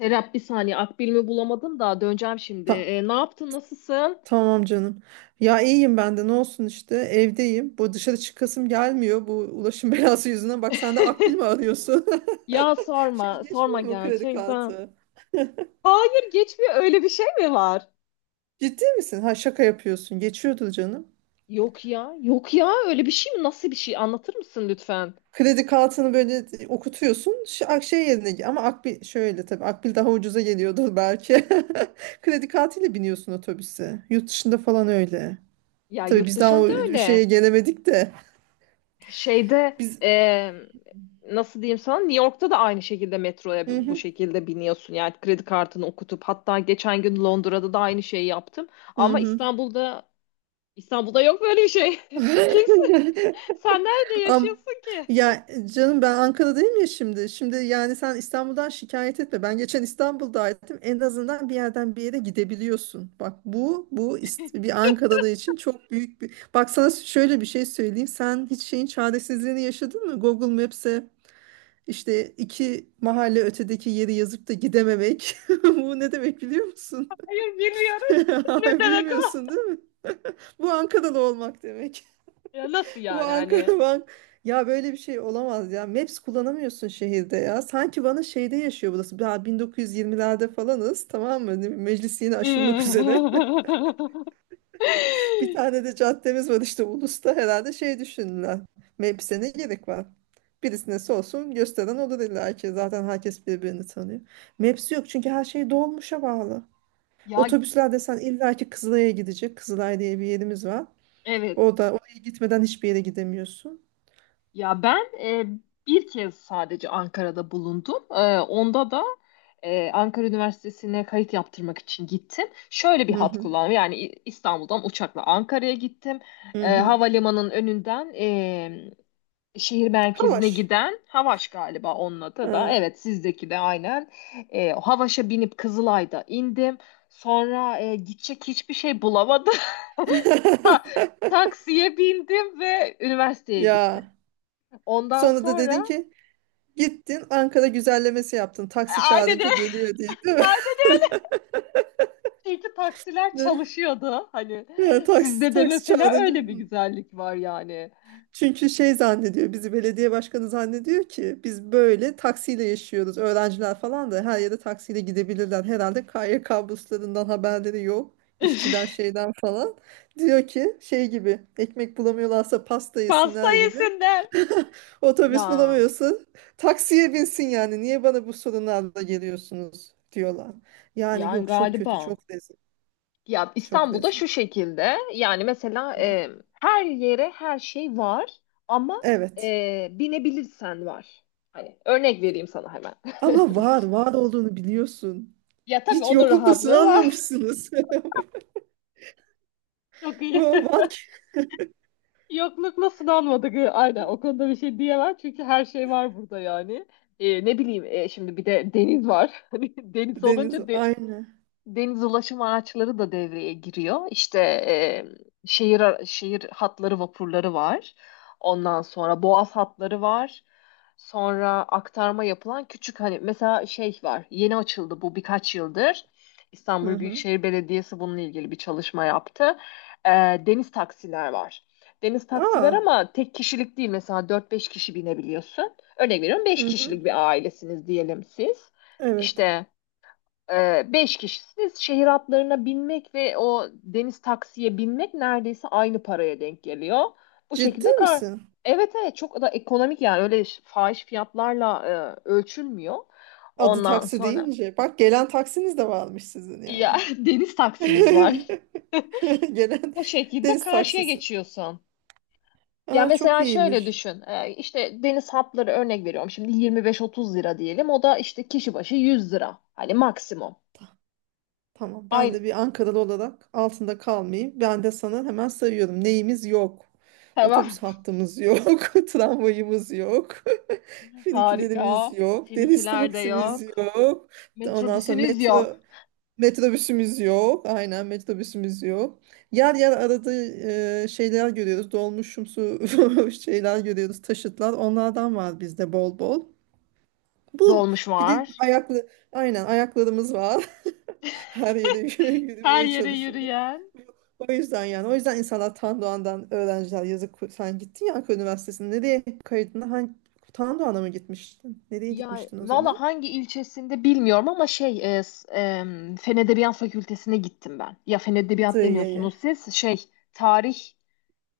Serap bir saniye Akbil'imi bulamadım da döneceğim şimdi. Ta- Ne yaptın, nasılsın? tamam canım. Ya iyiyim ben de ne olsun işte evdeyim. Bu dışarı çıkasım gelmiyor bu ulaşım belası yüzünden. Bak sen de Akbil mi arıyorsun? Ya Şey sorma geçmiyor mu kredi gerçekten. kartı? Hayır geçmiyor, öyle bir şey mi var? Ciddi misin? Ha, şaka yapıyorsun. Geçiyordur canım. Yok ya, öyle bir şey mi, nasıl bir şey, anlatır mısın lütfen? Kredi kartını böyle okutuyorsun. Şey yerine ama Akbil şöyle, tabii Akbil daha ucuza geliyordur belki. Kredi kartıyla biniyorsun otobüse. Yurt dışında falan öyle. Ya Tabii yurt biz daha o dışında şeye öyle. gelemedik de Şeyde biz. e, Nasıl diyeyim sana, New York'ta da aynı şekilde metroya Hı bu hı. şekilde biniyorsun. Yani kredi kartını okutup, hatta geçen gün Londra'da da aynı şeyi yaptım. Hı Ama hı. İstanbul'da yok böyle bir şey. Kesin. Sen nerede Am yaşıyorsun ki? ya canım ben Ankara'dayım ya şimdi. Şimdi yani sen İstanbul'dan şikayet etme. Ben geçen İstanbul'daydım. En azından bir yerden bir yere gidebiliyorsun. Bak bu bir Ankaralı için çok büyük bir. Bak sana şöyle bir şey söyleyeyim. Sen hiç şeyin çaresizliğini yaşadın mı? Google Maps'e işte iki mahalle ötedeki yeri yazıp da gidememek. Bu ne demek biliyor musun? Hayır, bilmiyorum. Ne demek o? Bilmiyorsun değil mi? Bu Ankaralı olmak demek. Ya nasıl Bu yani, Ankara hani? Van. Ya böyle bir şey olamaz ya. Maps kullanamıyorsun şehirde ya. Sanki bana şeyde yaşıyor burası. Daha 1920'lerde falanız tamam mı? Meclis yeni açılmak üzere. Bir tane de caddemiz var işte Ulus'ta, herhalde şey düşündüler. Maps'e ne gerek var? Birisine olsun gösteren olur illa ki. Zaten herkes birbirini tanıyor. Maps yok çünkü her şey dolmuşa bağlı. Ya Otobüsler desen illa ki Kızılay'a gidecek. Kızılay diye bir yerimiz var. evet. Orada, oraya gitmeden hiçbir yere gidemiyorsun. Ya bir kez sadece Ankara'da bulundum. Onda da Ankara Üniversitesi'ne kayıt yaptırmak için gittim. Şöyle bir Hı hat hı. kullandım. Yani İstanbul'dan uçakla Ankara'ya gittim. Hı hı. Havalimanının önünden şehir Ha, merkezine var. giden Havaş galiba onun adı da. Ha. Evet, sizdeki de aynen. Havaş'a binip Kızılay'da indim. Sonra gidecek hiçbir şey bulamadım. Ta- Taksiye bindim ve üniversiteye gittim. Ya. Ondan Sonra da dedin sonra ki gittin Ankara güzellemesi yaptın. Taksi aynen çağırınca öyle. geliyor diye, değil mi? Aynen öyle. Çünkü taksiler çalışıyordu. Hani Ne? Ya, taksi, sizde de taksi mesela çağırınca. öyle bir güzellik var yani. Çünkü şey zannediyor, bizi belediye başkanı zannediyor ki biz böyle taksiyle yaşıyoruz. Öğrenciler falan da her yere taksiyle gidebilirler. Herhalde KYK burslarından haberleri yok. İşçiden şeyden falan. Diyor ki şey gibi, ekmek bulamıyorlarsa pasta Pasta yesinler gibi. yesinler. Otobüs Ya bulamıyorsun. Taksiye binsin yani. Niye bana bu sorunlarla geliyorsunuz diyorlar. Yani yani yok, çok kötü, galiba. çok rezil. Ya Çok İstanbul'da rezil. şu şekilde, yani mesela Hı hı. Her yere her şey var ama Evet. Binebilirsen var. Hani örnek vereyim sana hemen. Ama var, var olduğunu biliyorsun. Ya tabii Hiç onun yoklukla rahatlığı var. sınanmamışsınız. Çok iyi. Bu var ki Yoklukla sınanmadık. Aynen o konuda bir şey diyemem çünkü her şey var burada yani. Ne bileyim, şimdi bir de deniz var. Hani deniz deniz olunca aynı. deniz ulaşım araçları da devreye giriyor. İşte şehir şehir hatları, vapurları var. Ondan sonra boğaz hatları var. Sonra aktarma yapılan küçük hani mesela şey var. Yeni açıldı bu birkaç yıldır. Hı İstanbul hı. Büyükşehir Belediyesi bununla ilgili bir çalışma yaptı. E, Deniz taksiler var. Deniz taksiler Aa. ama tek kişilik değil, mesela dört beş kişi binebiliyorsun. Örnek veriyorum, Hı beş hı. kişilik bir ailesiniz diyelim siz. Evet. İşte beş kişisiniz. Şehir atlarına binmek ve o deniz taksiye binmek neredeyse aynı paraya denk geliyor. Bu Ciddi şekilde kar. misin? Evet evet, çok da ekonomik yani, öyle fahiş fiyatlarla ölçülmüyor. Adı Ondan taksi sonra deyince. Bak gelen taksiniz de varmış sizin yani. ya deniz taksimiz var. Gelen Bu şekilde deniz karşıya taksisi. geçiyorsun. Ya Aa, çok mesela şöyle iyiymiş. düşün. İşte deniz hatları, örnek veriyorum. Şimdi 25-30 lira diyelim. O da işte kişi başı 100 lira. Hani maksimum. Tamam, ben Aynı. de bir Ankaralı olarak altında kalmayayım. Ben de sana hemen sayıyorum. Neyimiz yok? Otobüs Tamam. hattımız yok. Tramvayımız yok. Finikülerimiz Harika. yok. Deniz Finikiler de taksimiz yok. yok. Ondan sonra Metrobüsünüz yok. Metrobüsümüz yok. Aynen, metrobüsümüz yok. Yer yer arada şeyler görüyoruz. Dolmuşumsu şeyler görüyoruz. Taşıtlar. Onlardan var bizde bol bol. Bu. Dolmuş Bir de var. ayaklı, aynen ayaklarımız var. Her yere Her yürümeye yere çalışıyorlar. yürüyen. O yüzden, yani o yüzden insanlar Tan Doğan'dan, öğrenciler yazık. Sen gittin ya Ankara Üniversitesi'ne, nereye kaydına hangi Tan Doğan'a mı gitmiştin? Nereye Ya gitmiştin o valla zaman? hangi ilçesinde bilmiyorum ama şey Fen Edebiyat Fakültesine gittim ben. Ya Fen Edebiyat demiyorsunuz Sığıye'ye. siz. Şey, tarih,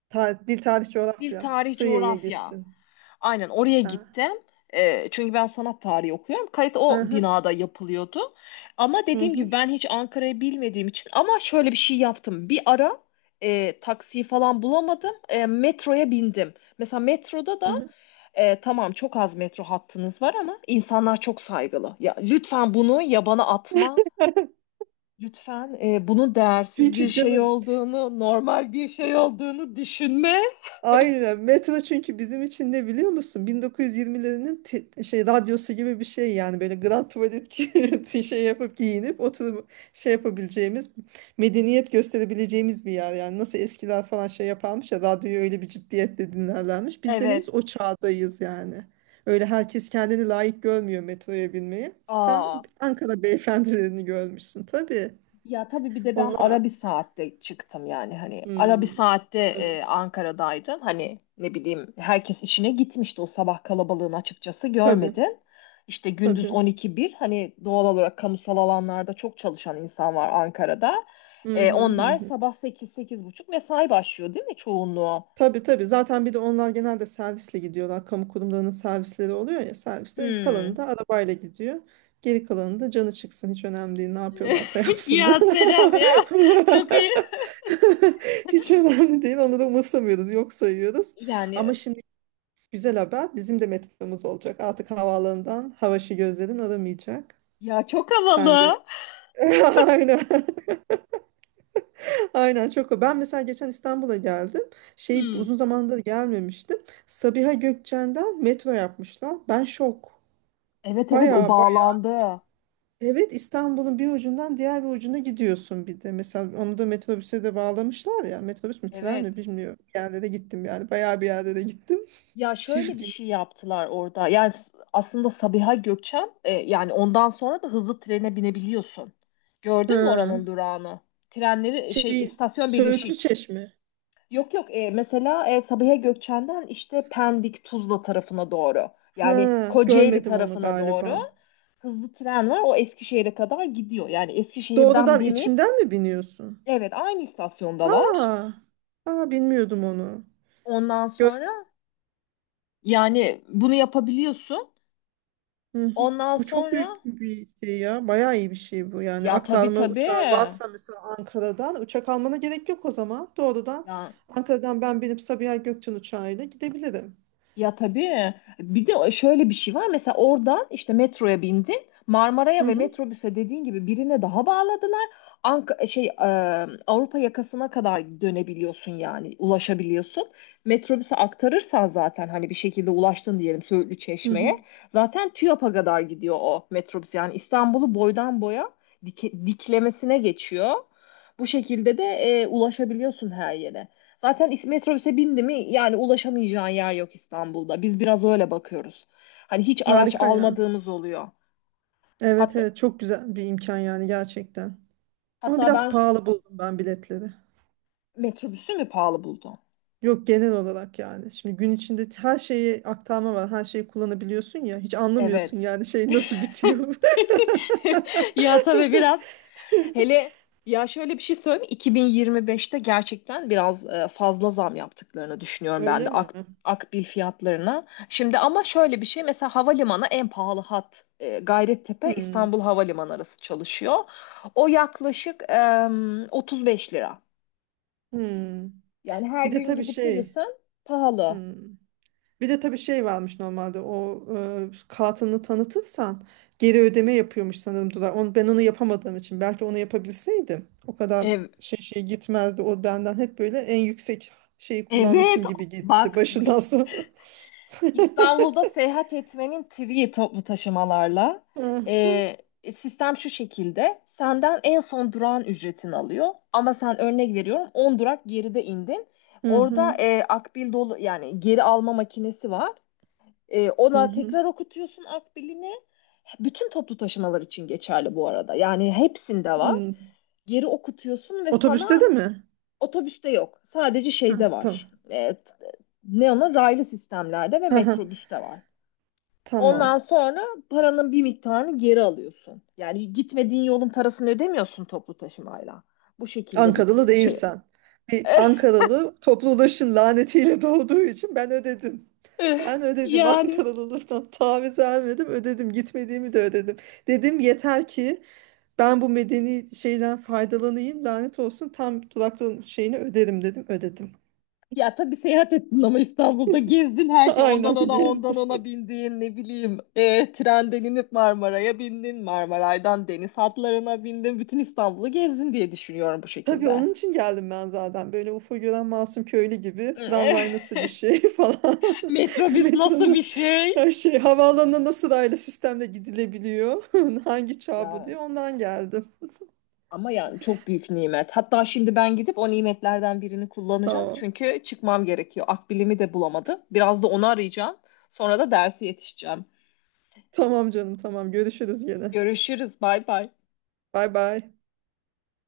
Dil tarih dil coğrafya. tarih Sığıye'ye coğrafya. gittin. Aynen oraya Ha. gittim. Çünkü ben sanat tarihi okuyorum. Kayıt Hı o hı. binada yapılıyordu. Ama Hı dediğim hı. gibi, ben hiç Ankara'yı bilmediğim için ama şöyle bir şey yaptım. Bir ara taksiyi falan bulamadım. Metroya bindim. Mesela metroda Hı da hı. Tamam, çok az metro hattınız var ama insanlar çok saygılı. Ya lütfen bunu yabana atma. Lütfen bunun değersiz bir Çünkü şey canım olduğunu, normal bir şey olduğunu düşünme. aynen. Metro çünkü bizim için ne biliyor musun? 1920'lerin şey radyosu gibi bir şey yani, böyle grand tuvalet şey yapıp giyinip oturup şey yapabileceğimiz, medeniyet gösterebileceğimiz bir yer. Yani nasıl eskiler falan şey yaparmış ya, radyoyu öyle bir ciddiyetle dinlerlermiş. Biz de henüz Evet. o çağdayız yani. Öyle herkes kendini layık görmüyor metroya binmeyi. Sen Aa. Ankara beyefendilerini görmüşsün tabii. Ya tabii bir de ben Onlar, ara bir saatte çıktım, yani hani ara bir hmm, saatte tabii, Ankara'daydım. Hani ne bileyim, herkes işine gitmişti, o sabah kalabalığını açıkçası tabii, görmedim. İşte gündüz tabii. 12-1, hani doğal olarak kamusal alanlarda çok çalışan insan var Ankara'da. Hı hı Onlar hı. sabah 8 buçuk mesai başlıyor değil mi çoğunluğu? Tabii, tabii. Zaten bir de onlar genelde servisle gidiyorlar. Kamu kurumlarının servisleri oluyor ya. Servisler, Hmm. kalanı da arabayla gidiyor. Geri kalanı da canı çıksın. Hiç önemli değil. Ne yapıyorlarsa yapsınlar. Ya Serap ya, çok iyi. Hiç önemli değil. Onu da umursamıyoruz. Yok sayıyoruz. Yani Ama şimdi güzel haber. Bizim de metromuz olacak. Artık havaalanından havaşı gözlerin aramayacak. ya çok, çok Sen de. havalı. Aynen. Aynen çok o. Ben mesela geçen İstanbul'a geldim. Şey, Hmm. uzun zamandır gelmemiştim. Sabiha Gökçen'den metro yapmışlar. Ben şok. Evet evet, o Baya baya. bağlandı. Evet, İstanbul'un bir ucundan diğer bir ucuna gidiyorsun bir de. Mesela onu da metrobüse de bağlamışlar ya. Metrobüs mü tren Evet. mi bilmiyorum. Bir yerde de gittim yani. Baya bir yerde de gittim. Ya şöyle bir Şimdi şey yaptılar orada. Yani aslında Sabiha Gökçen, yani ondan sonra da hızlı trene binebiliyorsun. Gördün mü oranın ha. durağını? Trenleri şey, Şey istasyon Söğütlü birleşik. Çeşme. Yok yok, mesela Sabiha Gökçen'den işte Pendik Tuzla tarafına doğru. Yani Ha, Kocaeli görmedim onu tarafına doğru galiba. hızlı tren var. O Eskişehir'e kadar gidiyor. Yani Eskişehir'den Doğrudan binip içinden mi biniyorsun? evet, aynı istasyondalar. Aa, aa bilmiyordum onu. Ondan sonra yani bunu yapabiliyorsun. Hı hı. Ondan Bu çok sonra büyük bir şey ya. Bayağı iyi bir şey bu. Yani ya tabii aktarma uçağın tabii. varsa mesela Ankara'dan uçak almana gerek yok o zaman. Doğrudan Ya, Ankara'dan ben binip Sabiha Gökçen uçağıyla gidebilirim. ya tabii. Bir de şöyle bir şey var. Mesela oradan işte metroya bindin. Marmara'ya Hı ve hı. metrobüse dediğin gibi birine daha bağladılar. Ank şey e, Avrupa yakasına kadar dönebiliyorsun, yani ulaşabiliyorsun. Metrobüse aktarırsan zaten hani bir şekilde ulaştın diyelim Söğütlü Hı hı. Çeşme'ye. Zaten TÜYAP'a kadar gidiyor o metrobüs. Yani İstanbul'u boydan boya diklemesine geçiyor. Bu şekilde de ulaşabiliyorsun her yere. Zaten metrobüse bindi mi, yani ulaşamayacağın yer yok İstanbul'da. Biz biraz öyle bakıyoruz. Hani hiç araç Harika ya. almadığımız oluyor. Evet Hatta evet, çok güzel bir imkan yani gerçekten. Ama hatta biraz ben pahalı buldum ben biletleri. metrobüsü mü pahalı buldum? Yok, genel olarak yani. Şimdi gün içinde her şeyi aktarma var. Her şeyi kullanabiliyorsun ya. Hiç anlamıyorsun Evet. yani şey nasıl bitiyor. Ya tabii biraz. Hele ya şöyle bir şey söyleyeyim mi? 2025'te gerçekten biraz fazla zam yaptıklarını düşünüyorum ben de Öyle mi? Akbil fiyatlarına. Şimdi ama şöyle bir şey, mesela havalimanı en pahalı hat Gayrettepe Hmm, İstanbul Havalimanı arası çalışıyor. O yaklaşık 35 lira. hmm. Yani her Bir de gün tabii gidip şey, gelirsen pahalı. hmm. Bir de tabii şey varmış normalde o kartını tanıtırsan geri ödeme yapıyormuş sanırım Dular. Onu, ben onu yapamadığım için, belki onu yapabilseydim o kadar Ev, şey gitmezdi. O benden hep böyle en yüksek şeyi evet kullanmışım gibi gitti bak, başından sonra. İstanbul'da seyahat etmenin triği toplu taşımalarla. Hı hı, Ee, Sistem şu şekilde. Senden en son durağın ücretini alıyor. Ama sen örnek veriyorum, 10 durak geride indin. hı hı. Orada akbil dolu, yani geri alma makinesi var. Ona Hı. tekrar okutuyorsun akbilini. Bütün toplu taşımalar için geçerli bu arada. Yani hepsinde var. Hmm. Geri okutuyorsun ve Otobüste sana de mi? otobüste yok. Sadece Ha, şeyde var. tamam. Ne ona, raylı sistemlerde ve Aha, metrobüste var. Ondan tamam. sonra paranın bir miktarını geri alıyorsun. Yani gitmediğin yolun parasını ödemiyorsun toplu taşımayla. Bu şekilde biz Ankaralı şey değilsen. Bir Ankaralı toplu ulaşım lanetiyle doğduğu için ben ödedim. Eh, Ben ödedim. yani Ankaralılıktan taviz vermedim, ödedim, gitmediğimi de ödedim. Dedim yeter ki ben bu medeni şeyden faydalanayım, lanet olsun tam duraklığın şeyini öderim dedim, ödedim. ya tabii seyahat ettin ama İstanbul'da gezdin her şey. Ondan Aynen ona, ondan gezdim. ona bindiğin, ne bileyim, eh, trenden inip Marmara'ya bindin. Marmaray'dan deniz hatlarına bindin. Bütün İstanbul'u gezdin diye düşünüyorum bu Tabii şekilde. onun için geldim ben zaten. Böyle UFO gören masum köylü gibi, tramvay nasıl bir şey falan. Metrobüs Metro nasıl bir nasıl, şey? her şey. Havaalanına nasıl raylı sistemle gidilebiliyor. Hangi çağ bu Ya, diye ondan geldim. ama yani çok büyük nimet. Hatta şimdi ben gidip o nimetlerden birini kullanacağım. Tamam. Çünkü çıkmam gerekiyor. Akbilimi de bulamadım. Biraz da onu arayacağım. Sonra da dersi yetişeceğim. Tamam canım, tamam. Görüşürüz gene. Görüşürüz. Bay bay. Bay bay.